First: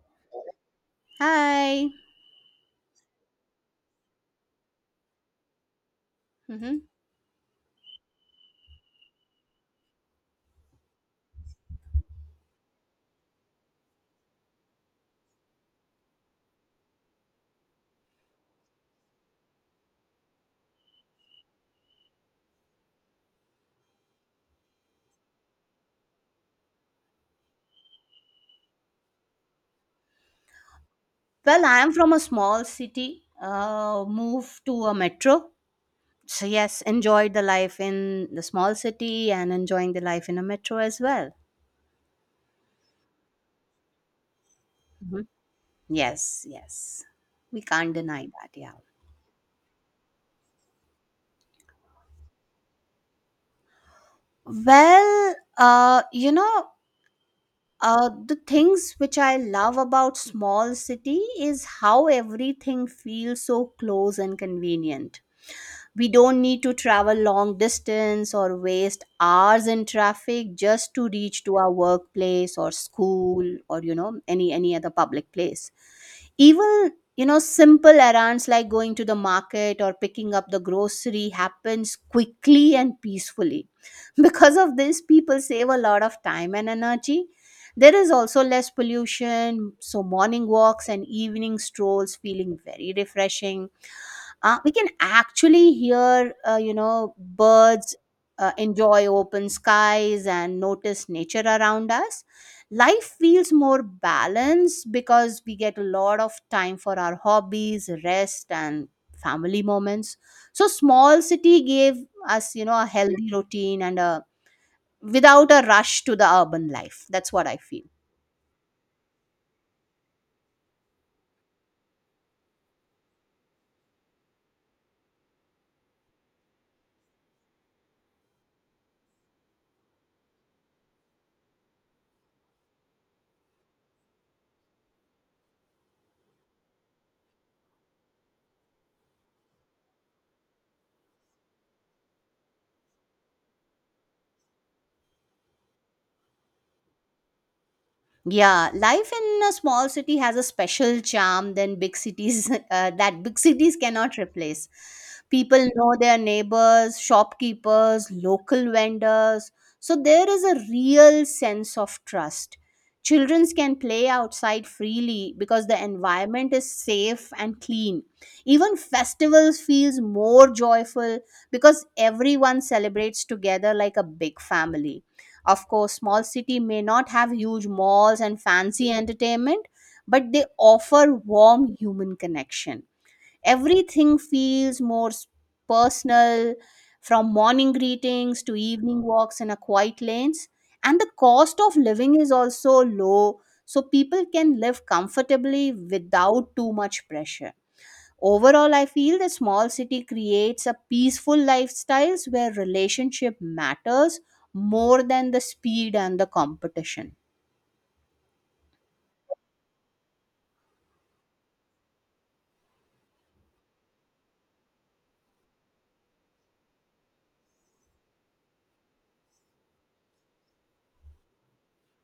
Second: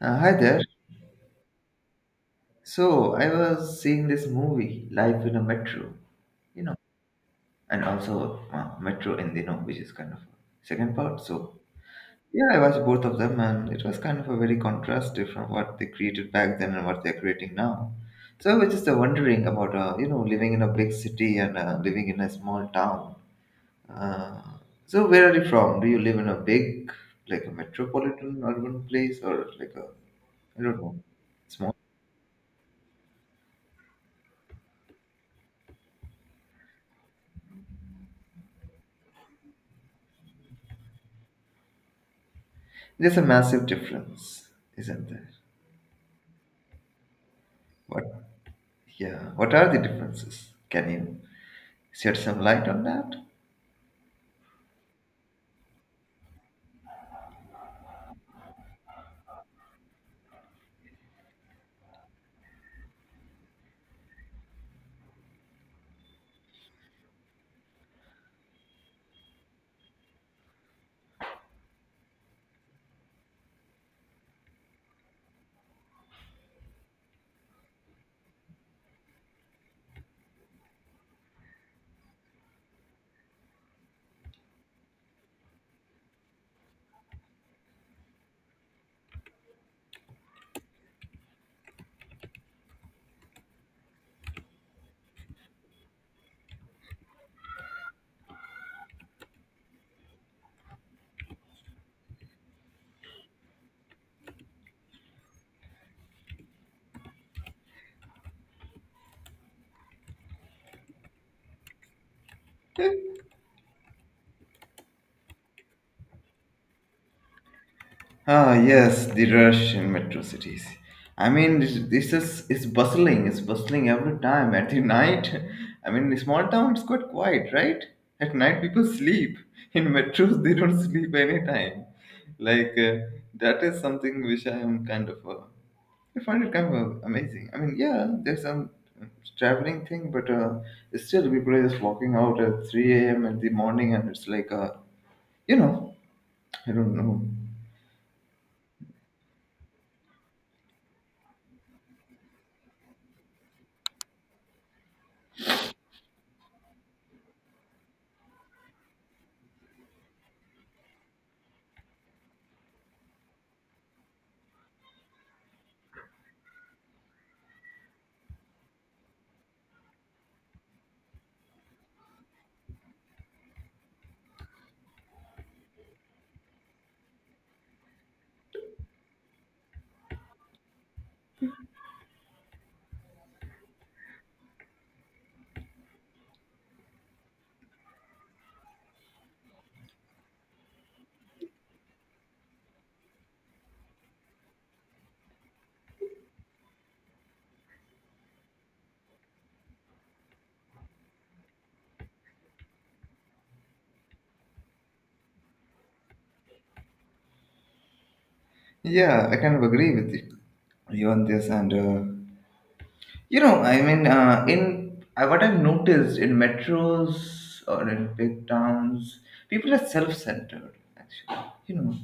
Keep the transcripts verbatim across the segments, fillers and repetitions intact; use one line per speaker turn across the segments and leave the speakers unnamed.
Uh, hi there.
Hi.
So I was seeing this movie, Life in a Metro, you know,
hmm
and also uh, Metro in the know, which is kind of second part. So yeah, I watched both of them, and it was kind of a very contrastive from what they created back then and what they're creating now. So I was just uh, wondering about uh, you know living in a big city and uh, living in a small town. Uh, so where are you from? Do you live in a big, like a metropolitan urban place, or like a, I don't know,
Well,
small?
I am from a small city, uh, moved to a metro. So, yes, enjoyed the life in the small city and enjoying the life in a metro as well.
There's a massive difference, isn't
hmm
there?
Yes, yes. We can't deny
What?
that. Yeah.
Yeah. What are the differences? Can you shed some light on that?
Well, uh, you know, uh, the things which I love about small city is how everything feels so close and convenient. We don't need to travel long distance or waste hours in traffic just to reach to our workplace or school or you know any any other public place, even, you know simple errands like going to the market or picking up the grocery happens quickly and peacefully. Because of this, people save a lot of time and energy. There is also less pollution, so morning walks and evening strolls feeling very refreshing. Uh, we can actually hear, uh, you know birds, uh, enjoy open skies and notice nature around us. Life feels more balanced because we get a lot of time for our hobbies, rest, and family moments. So small city gave us, you know a healthy routine, and a without a rush to the urban life. That's what I feel.
Ah, yes, the rush in metro cities. I mean, this, this is it's bustling. It's bustling every time at the night. I mean, in small town, it's quite quiet, right? At night, people sleep. In metros, they don't sleep anytime. Like uh, that is something which I am kind of uh, I find it kind of uh, amazing. I mean, yeah, there's some traveling thing, but uh, still, people are just walking out at three a m in the morning, and it's like, uh, you know, I don't know.
Yeah, life in a small city has a special charm than big cities uh, that big cities cannot replace. People know their neighbors, shopkeepers, local vendors. So there is a real sense of trust. Children can play outside freely because the environment is safe and clean. Even festivals feels more joyful because everyone celebrates together like a big family. Of course, small city may not have huge malls and fancy entertainment, but they offer warm human connection. Everything feels more s- personal, from morning greetings to evening walks in a quiet lanes. And the cost of living is also low, so people can live comfortably without too much pressure. Overall, I feel the small city creates a peaceful lifestyles where relationship matters more than the speed and the competition.
Yeah, I kind of agree with you on this, and uh, You know, I mean, uh, in uh, what I've noticed in metros or in big towns, people are self-centered. Actually, you know,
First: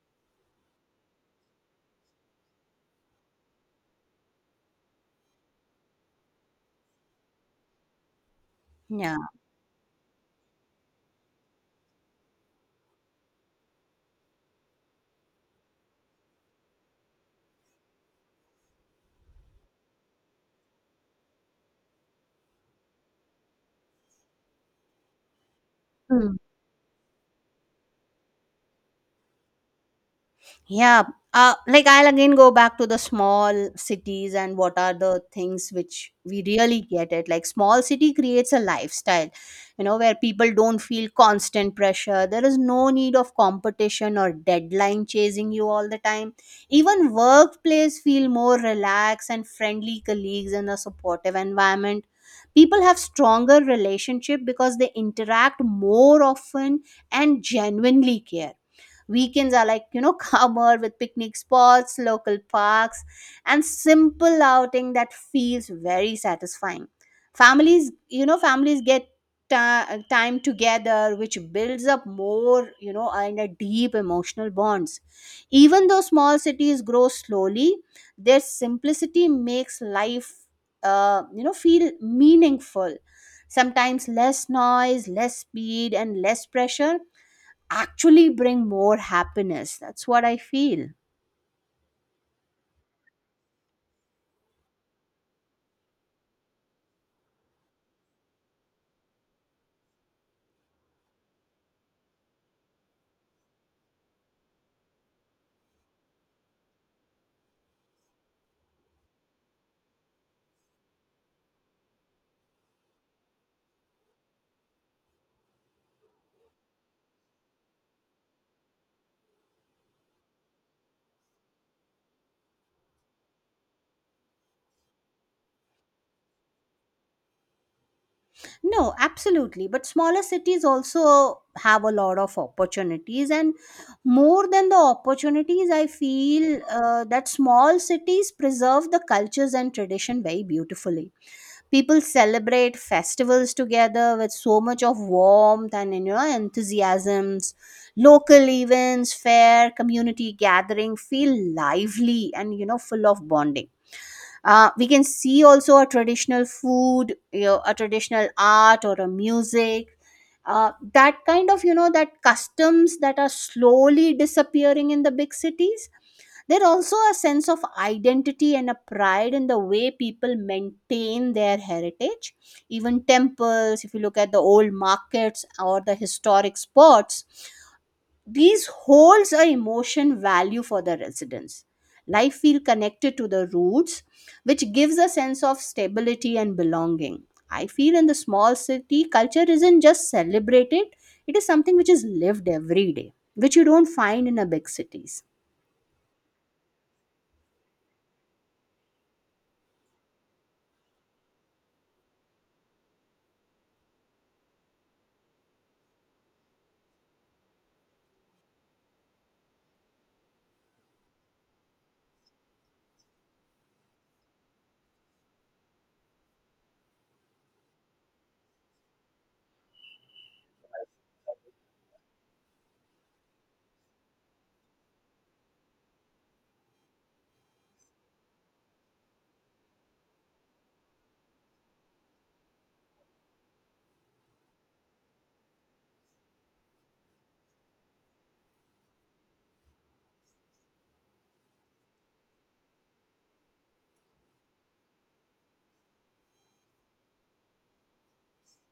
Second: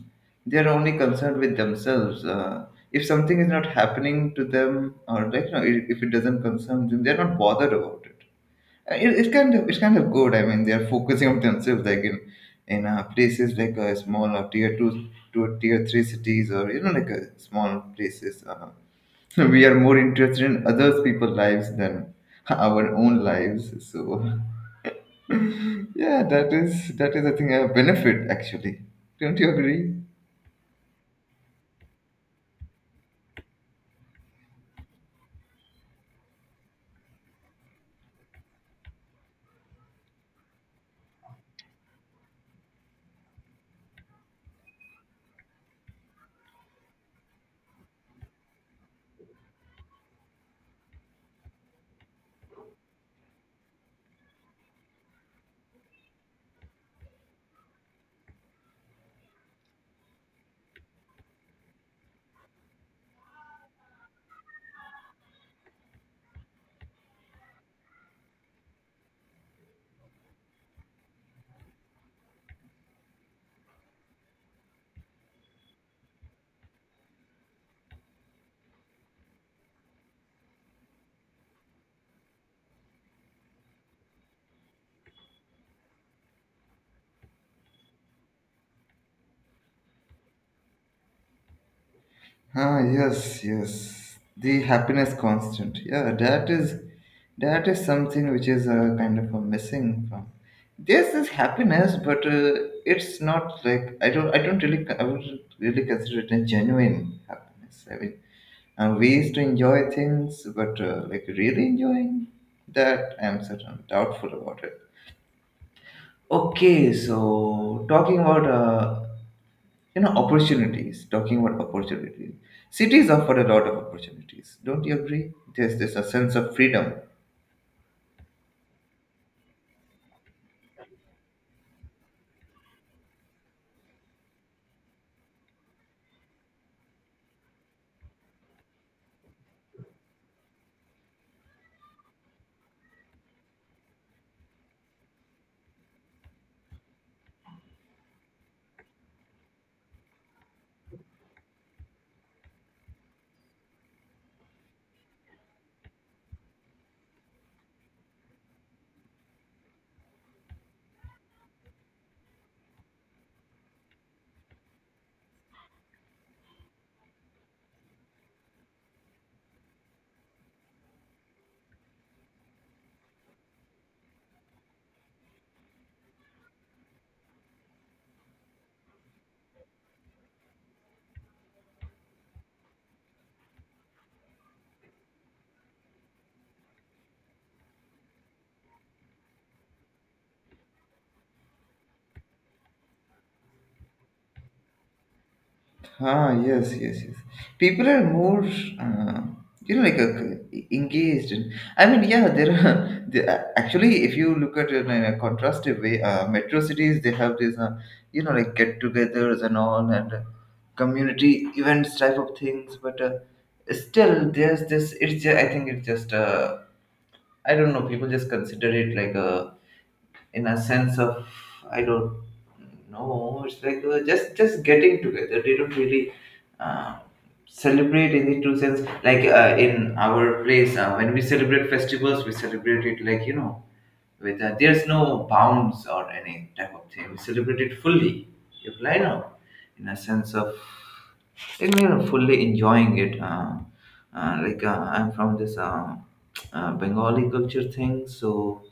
they are only concerned with themselves. Uh, if something is not happening to them, or like you know, i- if it doesn't concern them, they're not bothered about it. Uh, It,
Yeah.
it's kind of it's kind of good. I mean, they are focusing on themselves, like in in uh, places like uh, small or tier two to tier three cities, or you know, like uh, small places. Uh, we are more interested in others people's lives than our own lives. So yeah,
Hmm.
that is that is I think, a benefit actually. Don't you agree?
Yeah. Uh, like, I'll again go back to the small cities and what are the things which we really get it. Like, small city creates a lifestyle, you know, where people don't feel constant pressure. There is no need of competition or deadline chasing you all the time. Even workplace feel more relaxed and friendly colleagues in a supportive environment. People have stronger relationship because they interact more often and genuinely care. Weekends are like, you know, calmer, with picnic spots, local parks, and simple outing that feels very satisfying. Families, you know, families get ti- time together, which builds up more, you know, and a deep emotional bonds. Even though small cities grow slowly, their simplicity makes life, uh, you know, feel meaningful. Sometimes less noise, less speed, and less pressure actually bring more happiness. That's what I feel.
Ah, yes, yes. The happiness constant. Yeah, that is that is something which is uh, kind of a missing from. There's this happiness, but uh, it's not like I don't I don't really I wouldn't really consider it a genuine happiness. I mean, and ways to enjoy things, but uh, like really enjoying that, I'm certain doubtful about it. Okay, so talking about uh, you know opportunities, talking about opportunities, cities offer a lot of opportunities. Don't you agree? There's there's a sense of freedom.
No, absolutely. But smaller cities also have a lot of opportunities. And more than the opportunities, I feel uh, that small cities preserve the cultures and tradition very beautifully. People celebrate festivals together with so much of warmth and, you know, enthusiasms. Local events, fair, community gathering feel lively and, you know, full of bonding. Uh, we can see also a traditional food, you know, a traditional art or a music. Uh, that kind of, you know, that customs that are slowly disappearing in the big cities. There also a sense of identity and a pride in the way people maintain their heritage. Even temples, if you look at the old markets or the historic spots, these holds a emotion value for the residents. Life feel connected to the roots, which gives a sense of stability and belonging. I feel in the small city, culture isn't just celebrated, it is something which is lived every day, which you don't find in a big cities.
Ah, yes, yes, yes. People are more, uh, you know, like uh, engaged. And, I mean, yeah, there are there, are- actually, if you look at it in a contrastive way, uh, metro cities they have these, uh, you know, like get-togethers and all, and uh, community events type of things. But uh, still, there's this. It's just, I think it's just. Uh, I don't know. People just consider it like a, in a sense of, I don't know. It's like uh, just just getting together. They don't really uh, celebrate in the true sense. Like uh, in our place, uh, when we celebrate festivals, we celebrate it like you know, with uh, there's no bounds or any type of thing. We celebrate it fully. You fly now, in a sense of like you know, fully enjoying it. Uh, uh, like uh, I'm from this uh, uh, Bengali culture thing, so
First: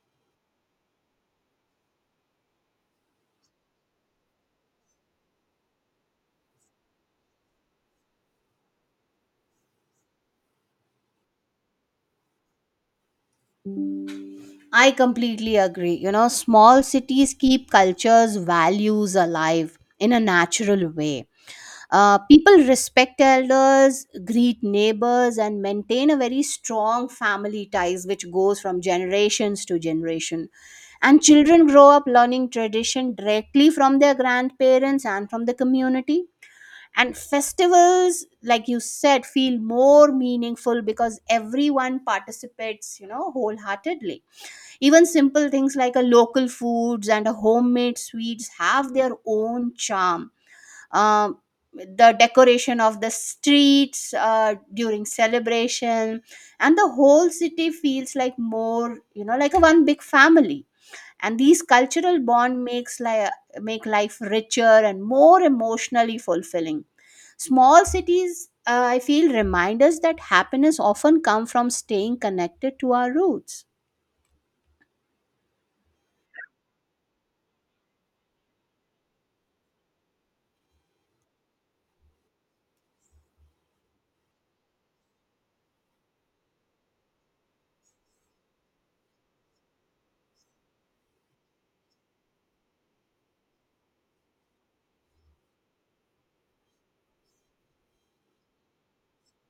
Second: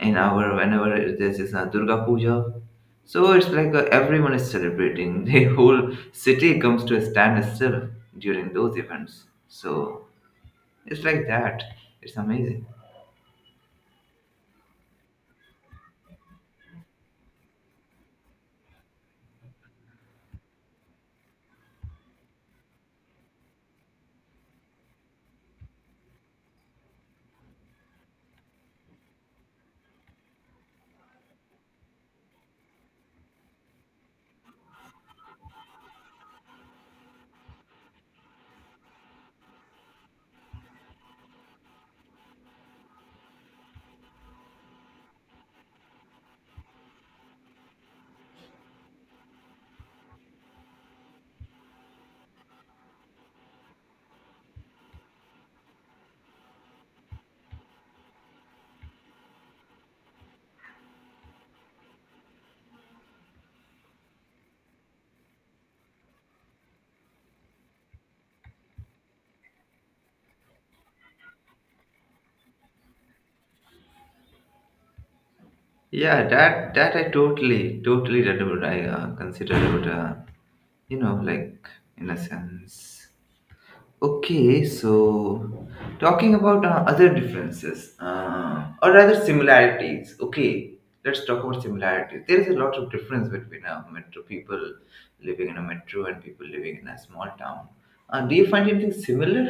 in our whenever this is a Durga Puja. So it's like uh, everyone is celebrating. The whole city comes to a standstill during those events. So it's like that. It's amazing.
I completely agree. You know, small cities keep cultures, values alive in a natural way. Uh, people respect elders, greet neighbors, and maintain a very strong family ties, which goes from generations to generation. And children grow up learning tradition directly from their grandparents and from the community. And festivals, like you said, feel more meaningful because everyone participates, you know, wholeheartedly. Even simple things like a local foods and a homemade sweets have their own charm. um, the decoration of the streets uh, during celebration, and the whole city feels like more, you know, like a one big family. And these cultural bond makes like make life richer and more emotionally fulfilling. Small cities, uh, I feel, remind us that happiness often come from staying connected to our roots.
Yeah, that that I totally totally that would I uh, consider it. Uh, you know, like, in a sense. Okay, so talking about uh, other differences, uh, or rather similarities. Okay, let's talk about similarities. There is a lot of difference between uh, metro people living in a metro and people living in a small town. Uh, do you find anything similar?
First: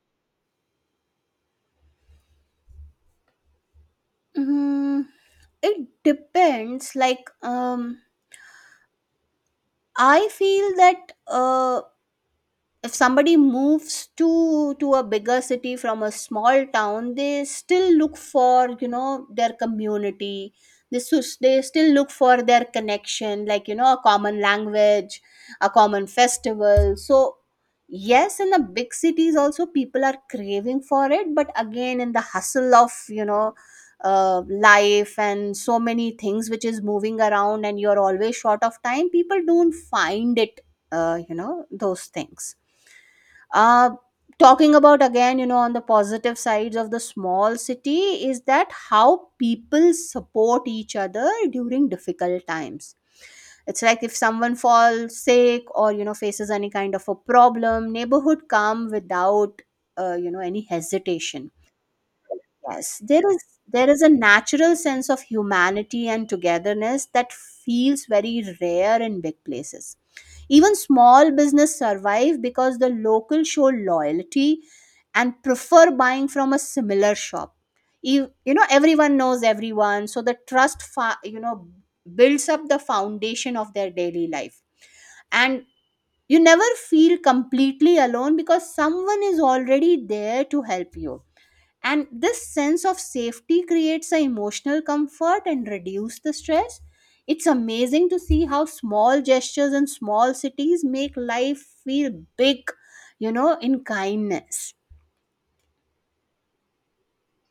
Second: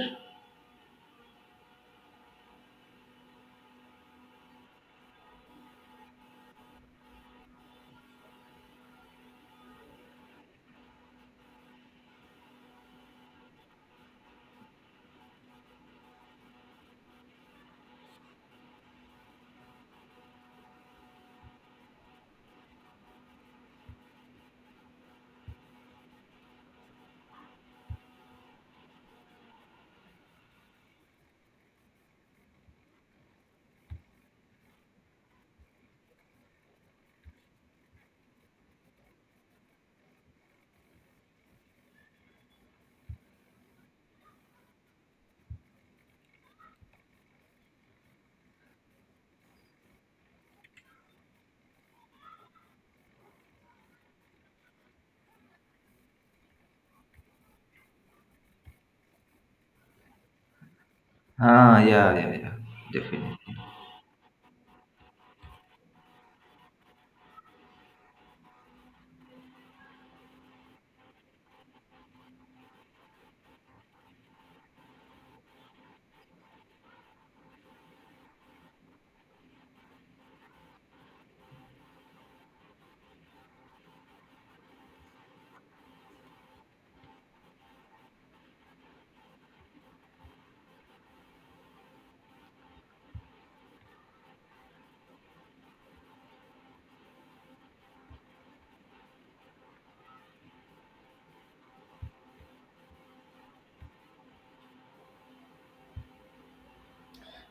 Mm, it depends like. um I feel that uh if somebody moves to to a bigger city from a small town, they still look for, you know, their community. This is, they still look for their connection, like, you know, a common language, a common festival. So yes, in the big cities also people are craving for it, but again in the hustle of, you know, uh, life and so many things which is moving around and you're always short of time, people don't find it, uh, you know those things. uh, Talking about again, you know, on the positive sides of the small city is that how people support each other during difficult times. It's like if someone falls sick or, you know, faces any kind of a problem, neighborhood come without, uh, you know any hesitation.
Ah, yeah, yeah, yeah,
Yes, there is,
definitely.
there is a natural sense of humanity and togetherness that feels very rare in big places. Even small business survive because the local show loyalty and prefer buying from a similar shop. You, you know everyone knows everyone, so the trust fa- you know builds up the foundation of their daily life. And you never feel completely alone because someone is already there to help you. And this sense of safety creates an emotional comfort and reduce the stress. It's amazing to see how small gestures in small cities make life feel big, you know, in kindness.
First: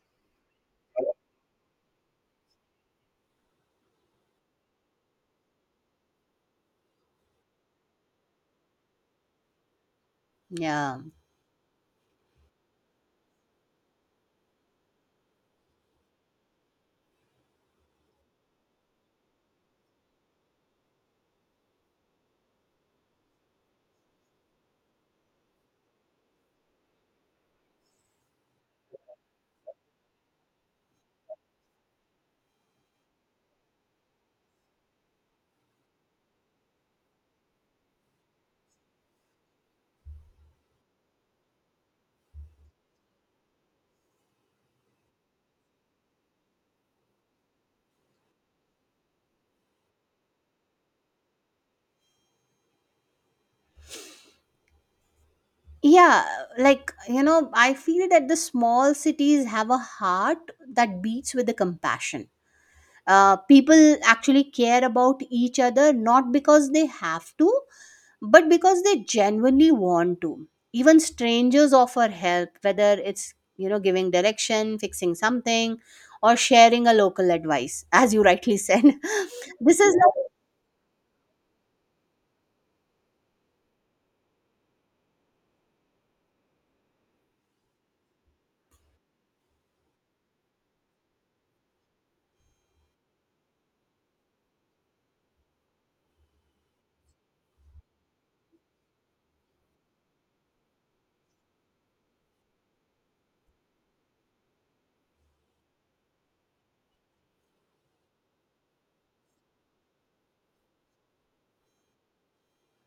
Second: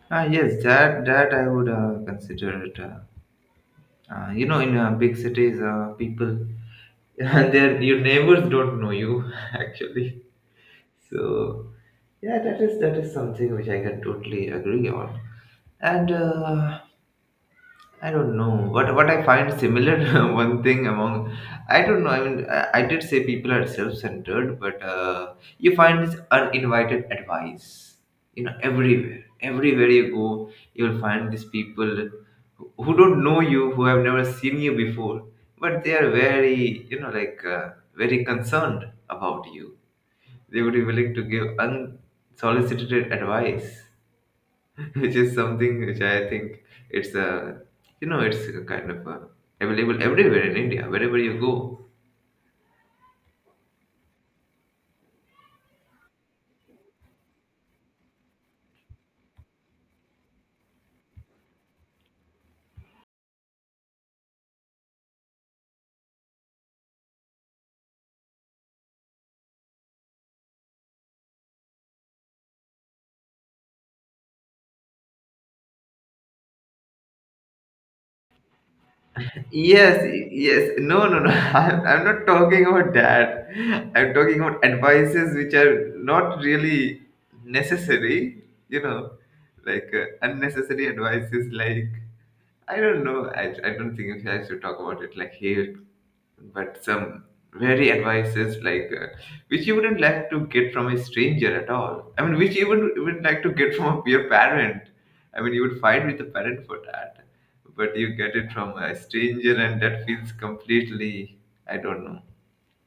Ah, yes, that that I would uh, consider it. Uh, uh, you know, in uh, big cities, uh, people, their your neighbors don't know you actually.
Yeah.
So yeah, that is that is something which I can totally agree on. And uh, I don't know what what I find similar. One thing among, I don't know. I mean, I, I did say people are self-centered, but uh, you find this uninvited advice. You know, everywhere, everywhere you go, you'll find these people who who don't know you, who have never seen you before, but they are very, you know, like uh, very concerned about you. They would be willing to give unsolicited advice, which is something which I think it's a, you know, it's a kind of a, available everywhere in India, wherever you go.
Yeah, like, you know, I feel that the small cities have a heart that beats with the compassion. Uh, people actually care about each other not because they have to, but because they genuinely want to. Even strangers offer help, whether it's, you know, giving direction, fixing something, or sharing a local advice, as you rightly said. This is
Yes,
like,
yes. No, no, no. I'm, I'm not talking about that. I'm talking about advices which are not really necessary, you know, like uh, unnecessary advices like, I don't know. I, I don't think I should talk about it like here. But some very advices like uh, which you wouldn't like to get from a stranger at all. I mean, which you wouldn't even like to get from your parent. I mean, you would fight with the parent for that, but you get it from a stranger, and that feels completely, I don't know,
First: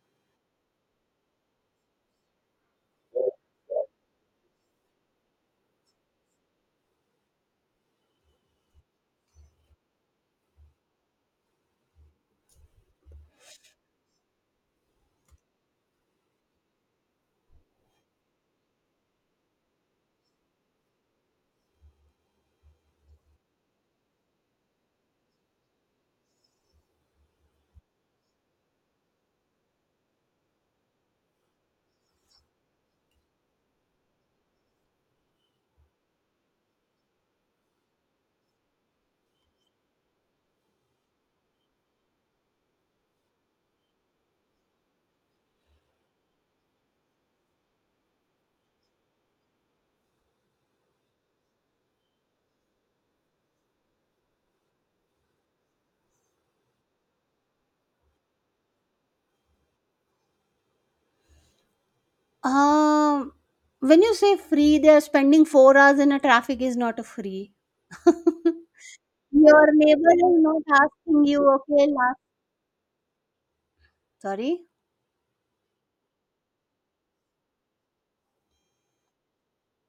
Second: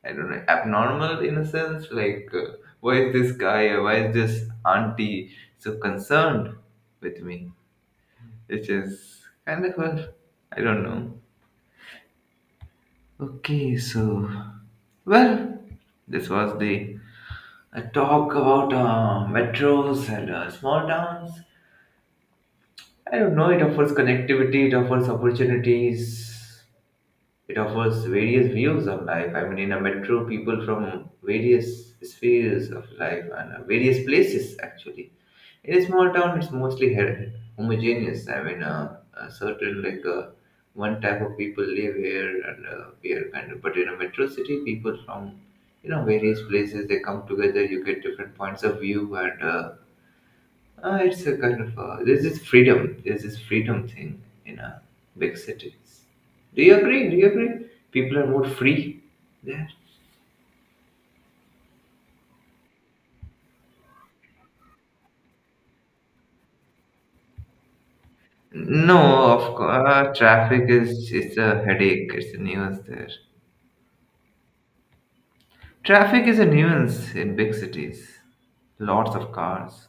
I don't know, abnormal in a sense. Like, uh, why is this guy or why is this auntie so concerned with me? Which is kind of a, I don't know. Okay, so well, this was the a talk about uh, metros and uh, small towns. I don't know. It offers connectivity. It offers opportunities. It offers various views of life. I mean, in a metro, people from various spheres of life and uh, various places actually in a small town, it's mostly he- homogeneous. I mean, uh, a certain like uh, one type of people live here, and uh, we are kind of. But in a metro city, people from you know various places they come together. You get different points of view, and uh, uh, it's a kind of uh, there's this freedom. There's this freedom thing in uh, big cities. Do you agree? Do you agree? People are more free there.
um when you say free, they are spending four hours in a traffic is not a free.
No, of
Your
course,
neighbor
uh,
is not
traffic is
asking
it's
you,
a
okay,
headache.
last
It's a news there.
sorry.
Traffic is a nuisance in big cities. Lots of cars.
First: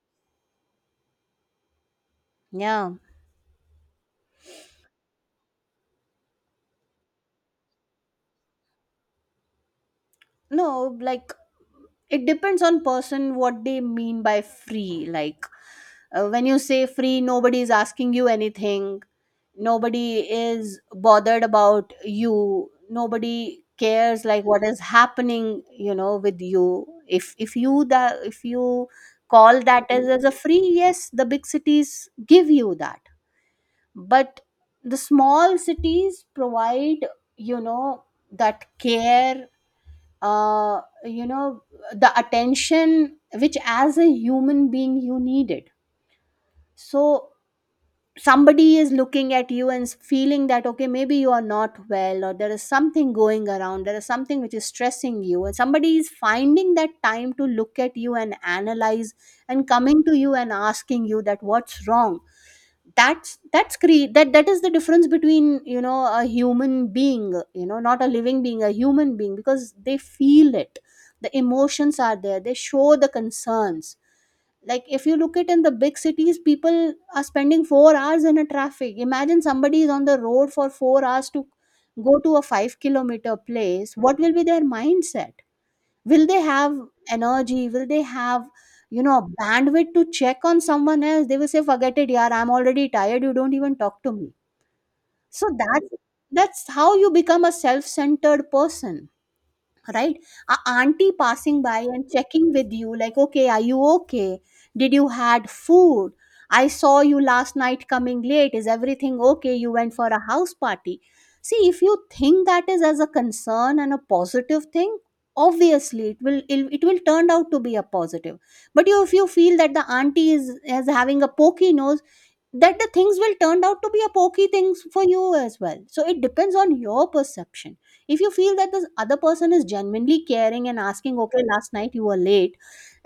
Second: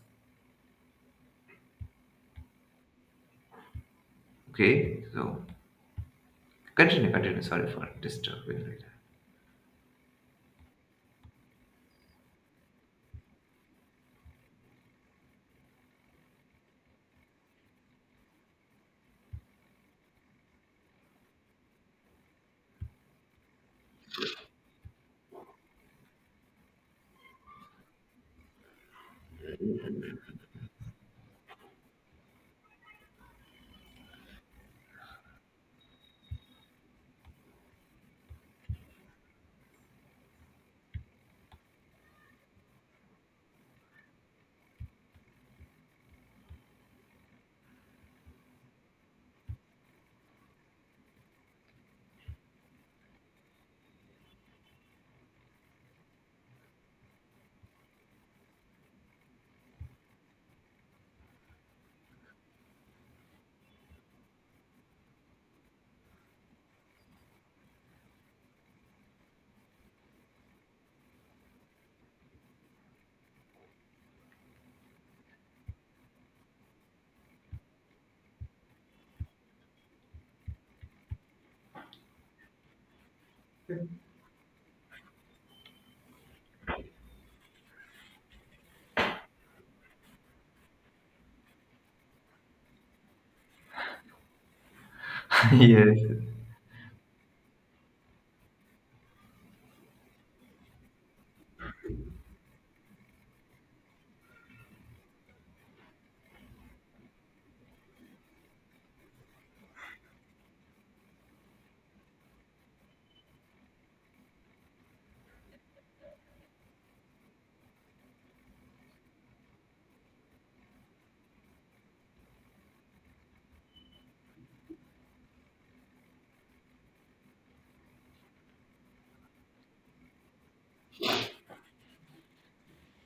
Yeah.
Okay, so continue, continue. Sorry for disturbing like.
No, like, it depends on person what they mean by free. Like, uh, when you say free, nobody is asking you anything, nobody is bothered about you, nobody cares like what is happening, you know, with you. If if you that, if you call that as, as a free, yes, the big cities give you that. But the small cities provide, you know, that care, uh, you know the attention which, as a human being, you need it. So somebody is looking at you and feeling that okay, maybe you are not well, or there is something going around, there is something which is stressing you, and somebody is finding that time to look at you and analyze and coming to you and asking you that what's wrong. that's that's cre- that, that is the difference between, you know, a human being, you know, not a living being, a human being, because they feel it. The emotions are there, they show the concerns. Like, if you look at in the big cities, people are spending four hours in a traffic. Imagine somebody is on the road for four hours to go to a five kilometer place. What will be their mindset? Will they have energy? Will they have, you know, bandwidth to check on someone else? They will say, forget it, yaar, I'm already tired, you don't even talk to me. So that's
Yes.
that's how you become a self-centered person, right? A auntie passing by and checking with you like, okay, are you okay, did you had food, I saw you last night coming late, is everything okay, you went for a house party. See, if you think that is as a concern and a positive thing, obviously it will, it, it will turn out to be a positive. But you, if you feel that the auntie is, is having a pokey nose, that the things will turn out to be a pokey things for you as well. So it depends on your perception. If you feel that the other person is genuinely caring and asking, okay, last night you were late,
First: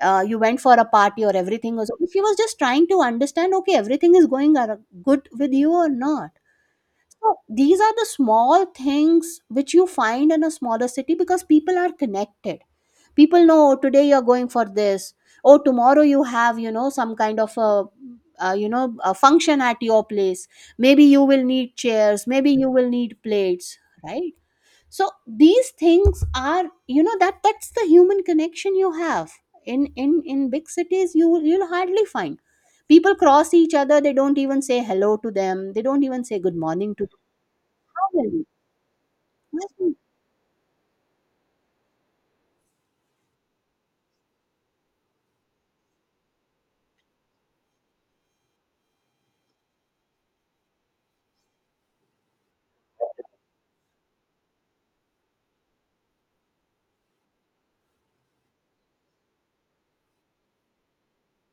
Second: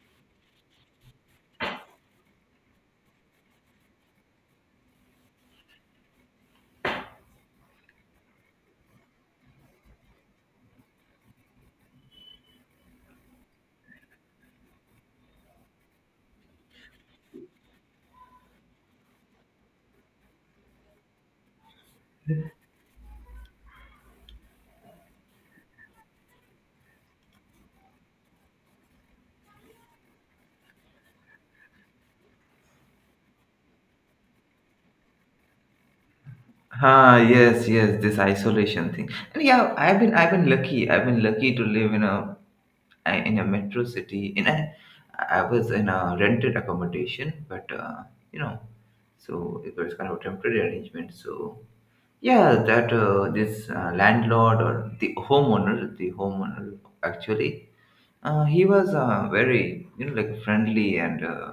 uh, you went for a party or everything was, if he was just trying to understand okay everything is going ar- good with you or not. So these are the small things which you find in a smaller city because people are connected. People know, "Oh, today you're going for this, oh, tomorrow you have, you know, some kind of a uh, you know a function at your place. Maybe you will need chairs, maybe you will need plates, right? So these things are, you know, that that's the human connection you have. In in in big cities you will- you'll hardly find. People cross each other, they don't even say hello to them, they don't even say good morning to
Ah,
them.
yes, yes.
How
This
will
isolation thing. And yeah,
you?
I've been, I've been lucky. I've been lucky to live in a, in a metro city. In a, I was in a rented accommodation, but uh, you know, so it was kind of a temporary arrangement. So yeah, that uh, this uh, landlord or the homeowner, the homeowner actually. Uh, he was uh, very, you know, like friendly and uh,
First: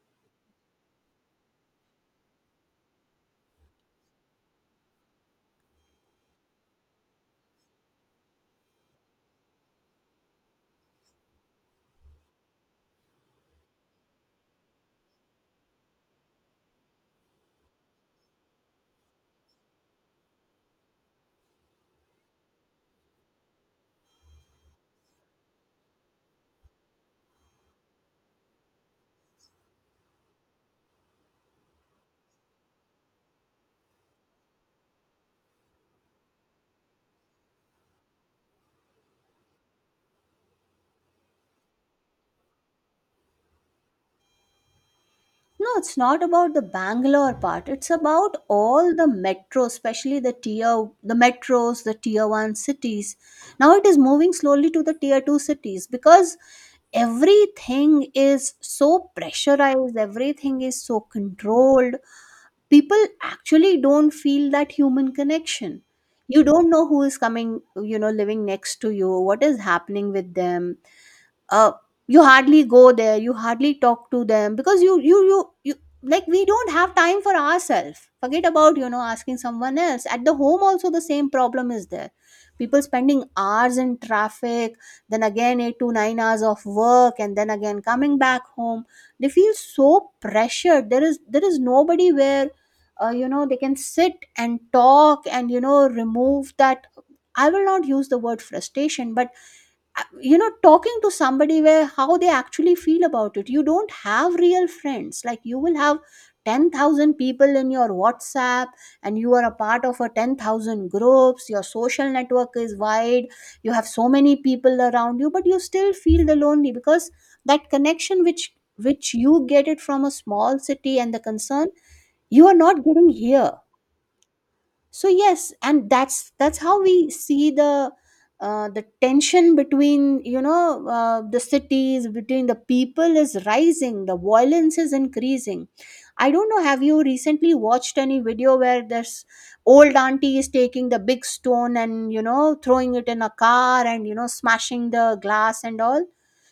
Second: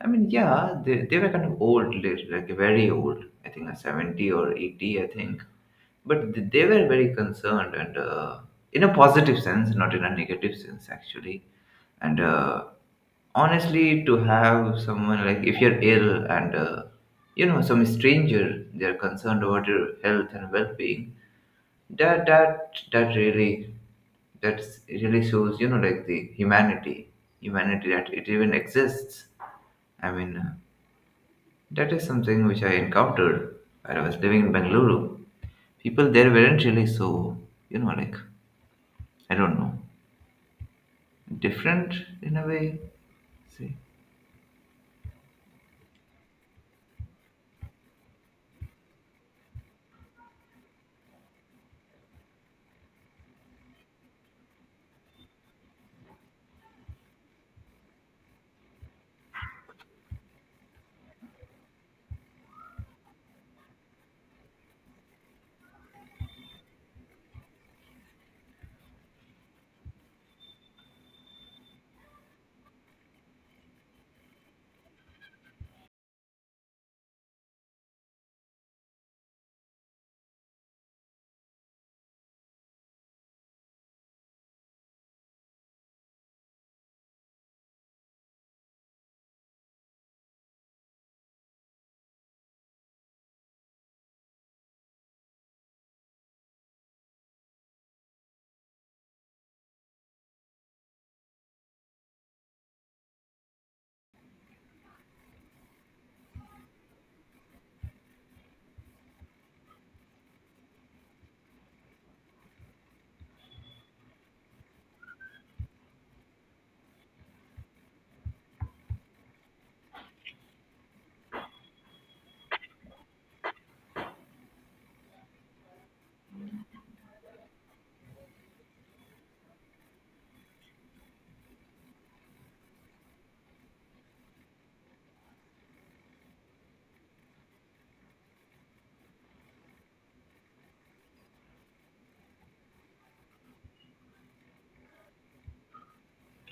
I mean, yeah, they, they were kind of old, li- like very old. I think like seventy or eighty, I think. But th- they were very concerned and uh, in a positive sense, not in a negative sense, actually. And uh, honestly, to have someone like if you're ill and uh, you know some stranger, they're concerned about your health and well-being, that that that really that really shows you know like the humanity humanity that it even exists. I mean, uh, that is something which I encountered while I was living in Bengaluru. People there weren't really so, you know like I don't know, different in a way. See.
No, it's not about the Bangalore part. It's about all the metros, especially the tier the metros, the tier one cities. Now it is moving slowly to the tier two cities because everything is so pressurized, everything is so controlled. People actually don't feel that human connection. You don't know who is coming, you know, living next to you, what is happening with them uh, you hardly go there, you hardly talk to them because you you you, you like, we don't have time for ourselves, forget about, you know, asking someone else. At the home also the same problem is there. People spending hours in traffic, then again eight to nine hours of work and then again coming back home. They feel so pressured. There is there is nobody where uh, you know, they can sit and talk and, you know, remove that. I will not use the word frustration, but uh, you know, talking to somebody where how they actually feel about it. You don't have real friends like you will have ten thousand people in your WhatsApp, and you are a part of a ten thousand groups. Your social network is wide, you have so many people around you, but you still feel the lonely because that connection which which you get it from a small city, and the concern, you are not getting here. So yes, and that's that's how we see the uh, the tension between, you know, uh, the cities, between the people is rising, the violence is increasing. I don't know, have you recently watched any video where this old auntie is taking the big stone and, you know, throwing it in a car and, you know, smashing the glass and all?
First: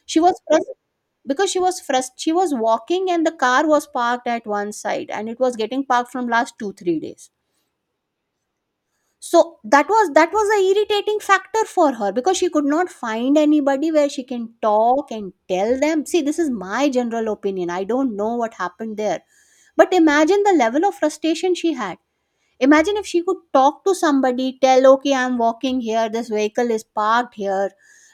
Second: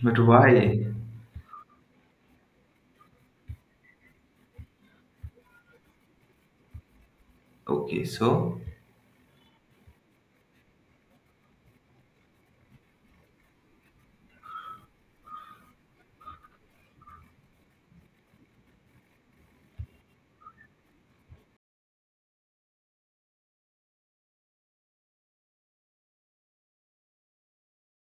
But
she was frus-
why?
because she was frust- she was walking and the car was parked at one side, and it was getting parked from last two three days.
Okay, so
So that was, that was a irritating factor for her because she could not find anybody where she can talk and tell them. See, this is my general opinion. I don't know what happened there. But imagine the level of frustration she had. Imagine if she could talk to somebody, tell, okay, I'm walking here, this vehicle is parked here,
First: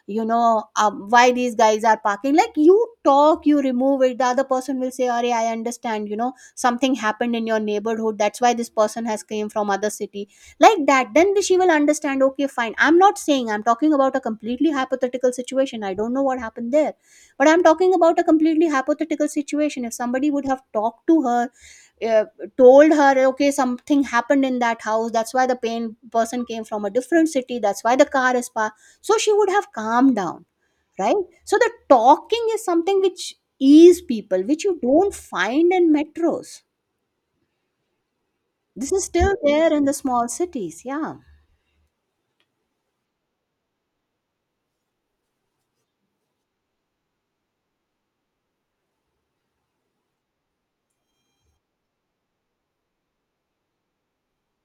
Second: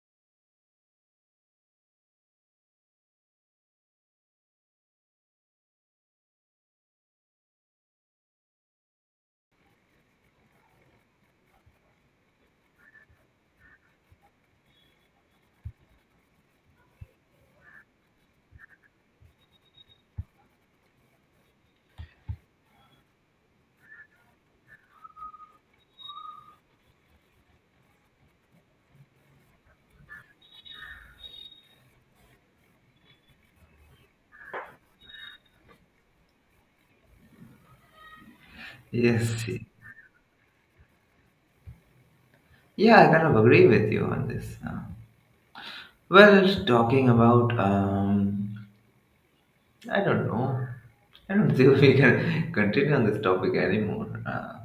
you know, um, why these guys are parking. Like, you talk, you remove it, the other person will say, Arey, I understand, you know, something happened in your neighborhood, that's why this person has came from other city. Like that, then she will understand, okay, fine. I'm not saying, I'm talking about a completely hypothetical situation. I don't know what happened there. But I'm talking about a completely hypothetical situation. If somebody would have talked to her, uh, told her, okay, something happened in that house, that's why the pain person came from a different city, that's why the car is parked, so she would have calmed down, right? So the talking is something which ease people, which you don't find in metros. This is
yes,
still there in the small cities, yeah.
yeah, I kind of agree with you on this, uh, well, talking about um I don't know. I don't think we can continue on this topic anymore. Uh,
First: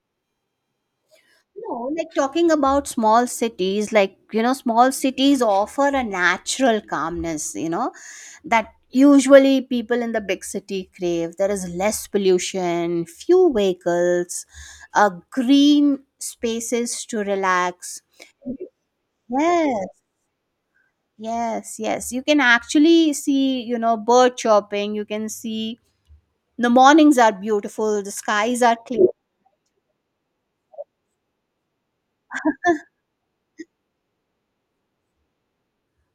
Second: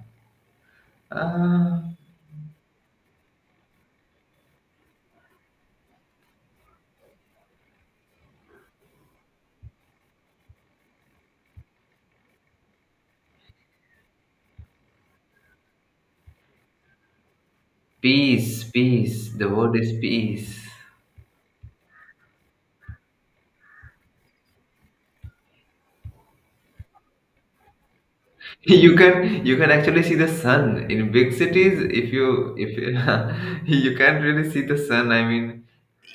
uh,
No, like talking about small cities, like, you know, small cities offer a natural calmness, you know, that usually people in the big city crave. There is less pollution, few vehicles, uh, green spaces to relax.
Peace, peace. The word
Yes,
is peace.
yes, yes. You can actually see, you know, bird chirping. You can see the mornings are beautiful, the skies are
You
clear.
can you can actually see the sun in big cities. If you if you, you can't really see the sun. I mean,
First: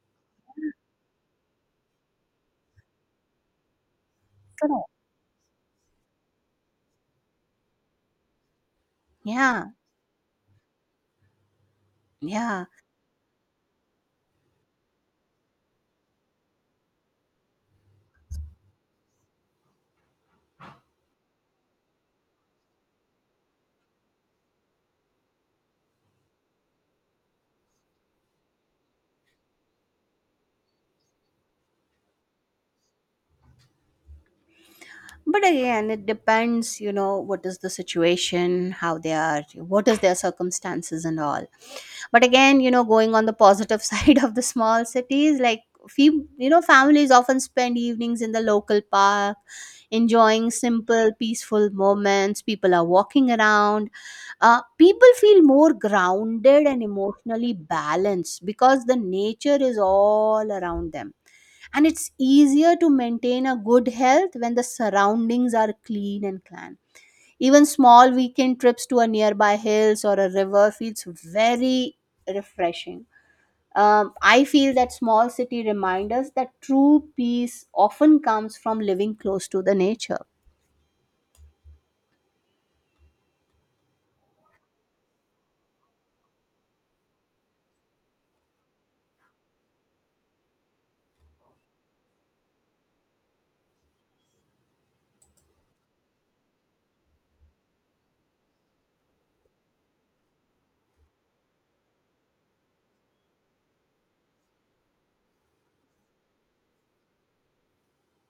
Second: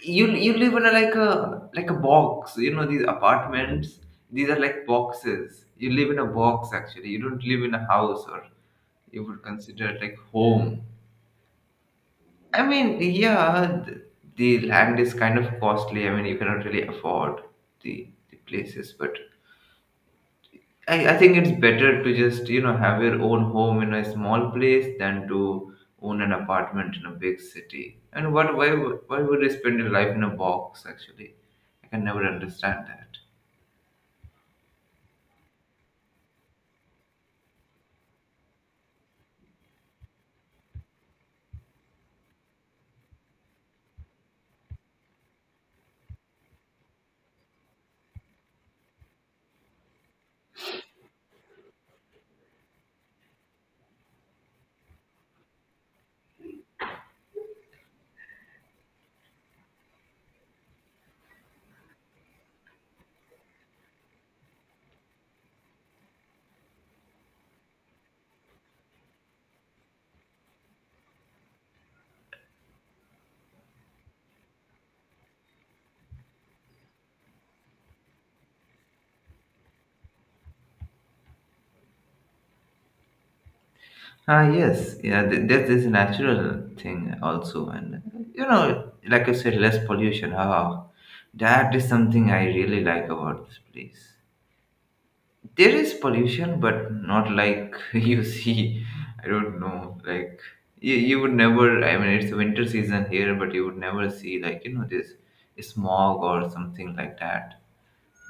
you you live in a, like a like a box. You know these apartments. These are
Correct.
like boxes. You live in a box actually. You don't live in a house or you would
Yeah,
consider it like home.
yeah.
I mean, yeah, th- the land is kind of costly. I mean, you cannot really afford the, the places, but I, I think it's better to just, you know, have your own home in a small place than to own an apartment in a big city. And what, why, would- why would you spend your life in a box, actually? I can never understand that.
But again, it depends, you know, what is the situation, how they are, what is their circumstances and all. But again, you know, going on the positive side of the small cities, like, fe- you know, families often spend evenings in the local park, enjoying simple peaceful moments, people are walking around. Uh, people feel more grounded and emotionally balanced because the nature is all around them, and it's easier to maintain a good health when the surroundings are clean and clean. Even small weekend trips to a nearby hills or a river feels very refreshing. Um, I feel that small city remind us that true peace often comes from living close to the nature.
Ah, yes, yeah, th- that is a natural thing also, and you know, like I said, less pollution. Ah, that is something I really like about this place. There is pollution but not like you see, i don't know, like you, you would never, I mean it's winter season here but you would never see like you know this smog or something like that.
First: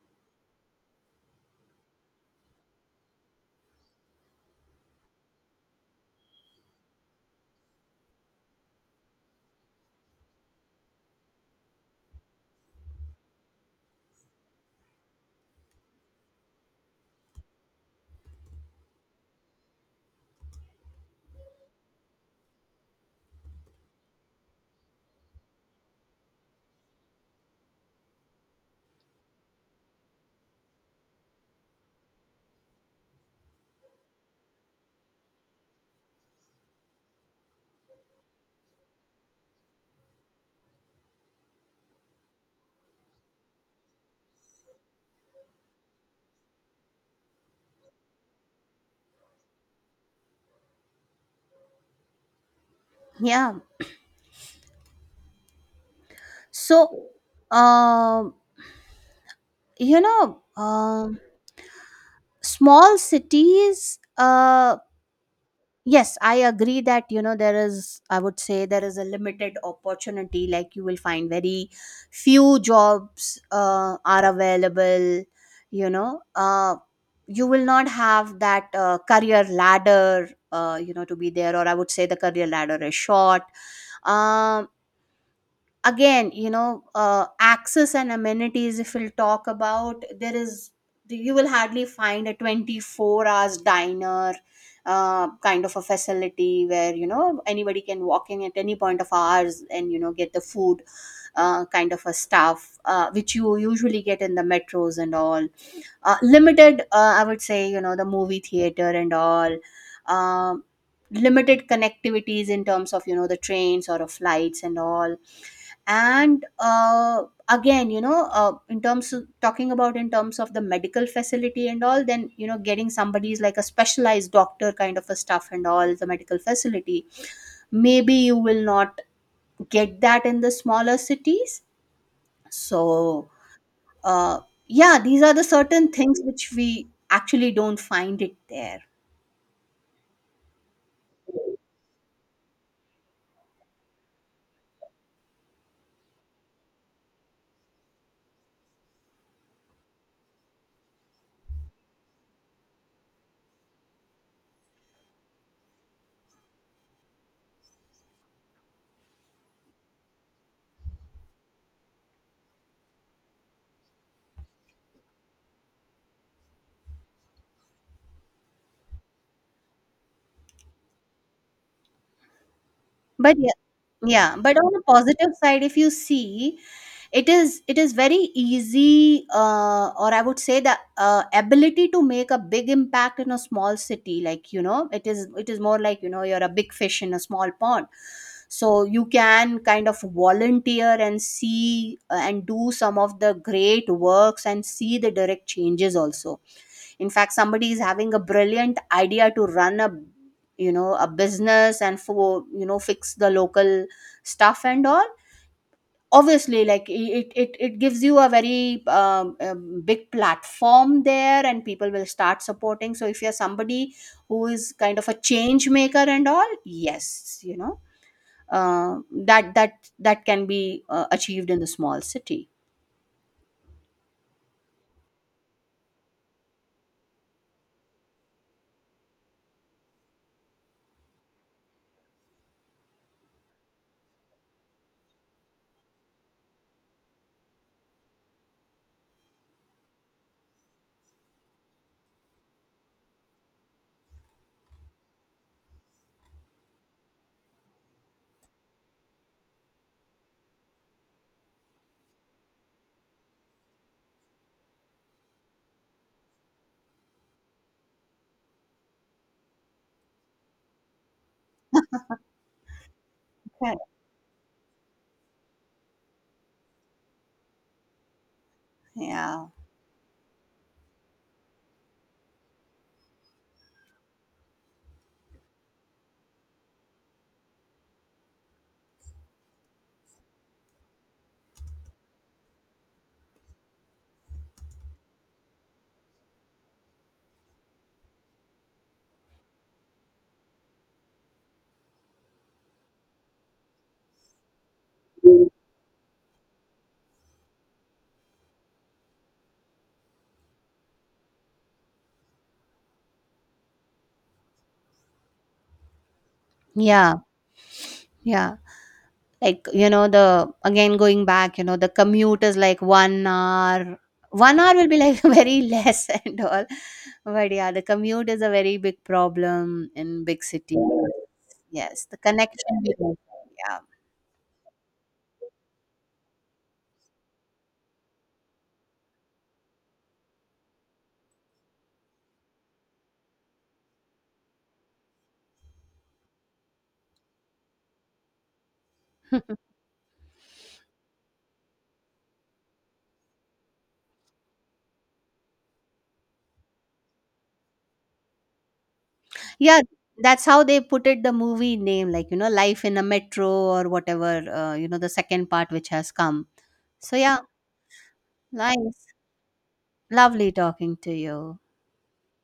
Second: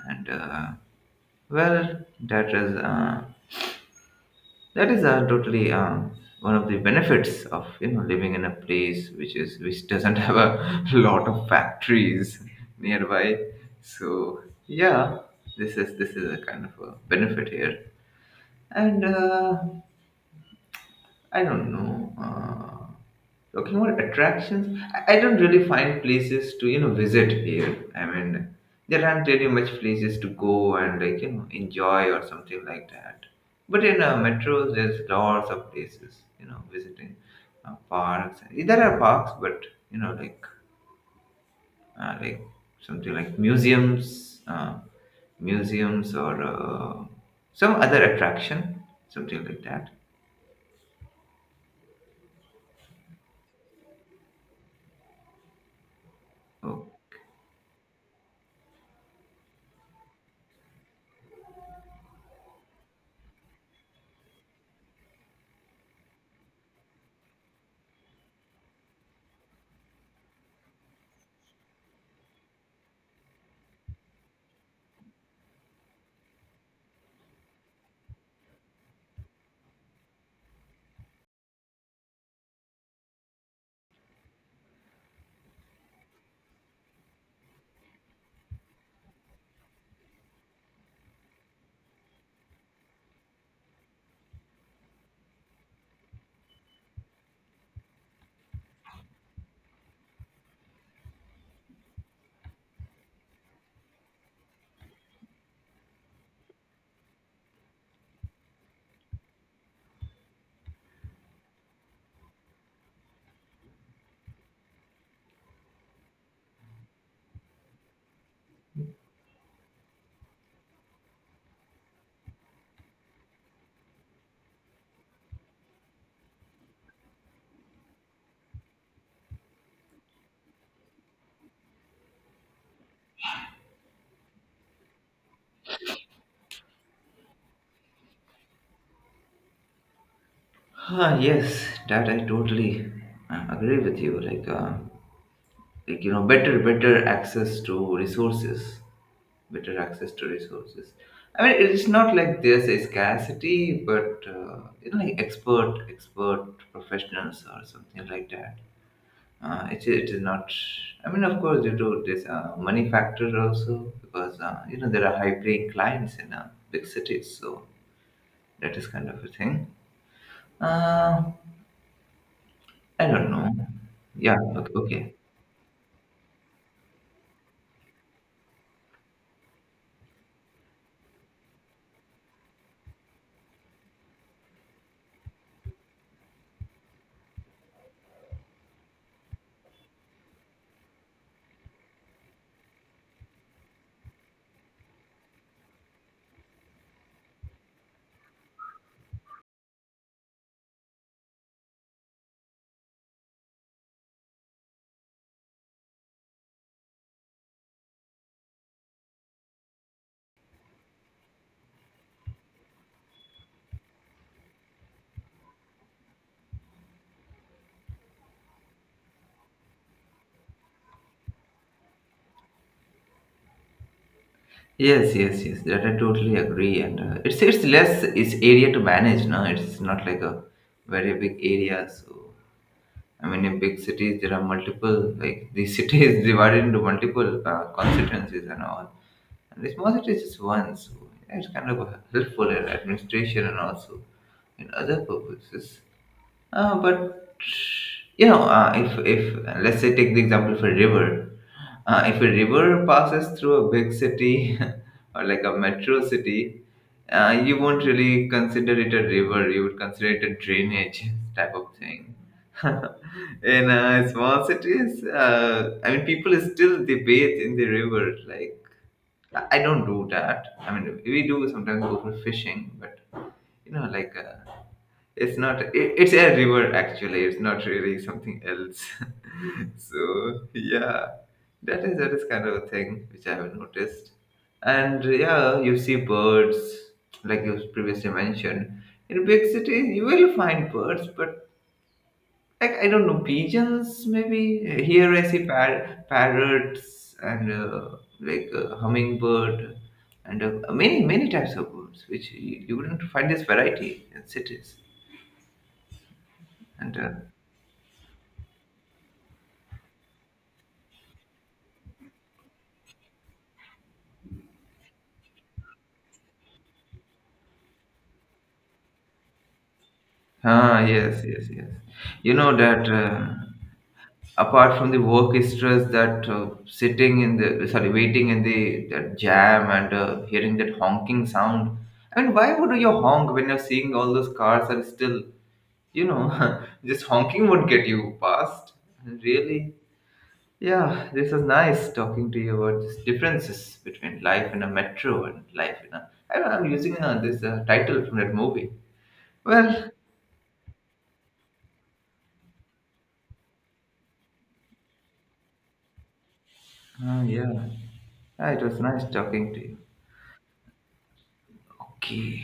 And uh, well that is uh, that is uh, totally um, one of the benefits of you know living in a place which is which doesn't have a lot of factories nearby. So yeah, this is this is a kind of a benefit here. And uh, I don't know. Uh, talking about attractions, I, I don't really find places to you know visit here. I mean, there aren't really much places to go and like you know enjoy or something like that. But in uh, metros, there's lots of places you know visiting, uh, parks. There are parks, but you know like, uh, like something like museums, uh, museums or uh, some other attraction, something like that.
Yeah. So, um, you know, um, small cities uh, yes, I agree that, you know, there is, I would say, there is a limited opportunity. Like you will find very few jobs uh, are available, you know. Uh, you will not have that uh, career ladder, uh, you know, to be there, or I would say the career ladder is short. Um, again, you know, uh, access and amenities, if we'll talk about, there is, you will hardly find a twenty-four hours diner uh, kind of a facility where, you know, anybody can walk in at any point of hours and, you know, get the food, uh, kind of a stuff uh, which you usually get in the metros and all. Uh, limited, uh, I would say, you know, the movie theater and all. Um, limited connectivities in terms of, you know, the trains or of flights and all. And uh, again, you know, uh, in terms of talking about, in terms of the medical facility and all, then you know, getting somebody's like a specialized doctor kind of a stuff and all the medical facility, maybe you will not get that in the smaller cities. So uh, yeah, these are the certain things which we actually don't find it there.
Ah, yes, that I totally uh, agree with you. Like, uh, like you know, better, better access to resources, better access to resources. I mean, it's not like there's a scarcity, but uh, you know, like expert, expert professionals or something like that. Uh, it, it is not. I mean, of course, due to this uh, money factor also, because uh, you know there are high-paying clients in uh, big cities, so that is kind of a thing. Uh, I don't
But yeah,
know.
yeah,
Yeah.
but on
Okay,
the
okay.
positive side, if you see, it is it is very easy, uh, or I would say the, uh, ability to make a big impact in a small city, like, you know, it is it is more like, you know, you're a big fish in a small pond. So you can kind of volunteer and see, uh, and do some of the great works and see the direct changes also. In fact, somebody is having a brilliant idea to run a, you know, a business and for, you know, fix the local stuff and all, obviously, like, i- it it, it gives you a very, um, um, big platform there and people will start supporting. So if you're somebody who is kind of a change maker and all, yes, you know, uh, that that that can be uh, achieved in the small city.
Yes, yes, yes. That I totally agree. And uh, it's it's less it's area to manage. No, it's not like a very big area. So I mean, in big cities there are multiple, like the city is divided into multiple uh, constituencies and all. And the small city is just one. So yeah, it's kind of helpful in administration and also in other purposes. Uh, but you know, uh, if if let's say take the example of a river, uh, if a river passes through a big city or like a metro city, uh, you won't really consider it a river. You would consider it a drainage type of thing. In
Okay.
uh, small cities, uh, I mean, people still they bathe in the river. Like
Yeah,
I I don't do that. I mean, we do sometimes go for fishing, but you know, like. Uh, it's not, it, it's a river actually, it's not really something else. So yeah, that is that is kind of a thing which i have noticed. And yeah, you see birds like you previously mentioned. In big cities you will find birds but like I don't know, pigeons maybe. Here I see par- parrots and uh, like uh, hummingbird and uh, many many types of birds which you, you wouldn't find this variety in cities. And uh,
yeah. Yeah. Like, you know, the again going back, you know, the commute is like one hour. One hour will be like very less and all. But yeah, the commute is a very big problem in big cities.
Ah, yes, yes, yes.
Yes. The
You know
connection
that
between-
uh,
Yeah.
apart from the work stress, that uh, sitting in the, sorry, waiting in the that jam and uh, hearing that honking sound. I mean, why would you honk when you're seeing all those cars are still, you know, just honking would get you past. Really? Yeah, this was nice talking to you about these differences between life in a metro and life in a. I don't know, I'm using uh, this uh, title from that movie.
Yeah.
Well,
That's how they put it the movie name, like, you know, Life in a Metro or whatever, uh, you know, the second part which has come. So
ah,
yeah,
yeah. Yeah, it was nice
nice.
talking to you.
Lovely talking to you.
Okay.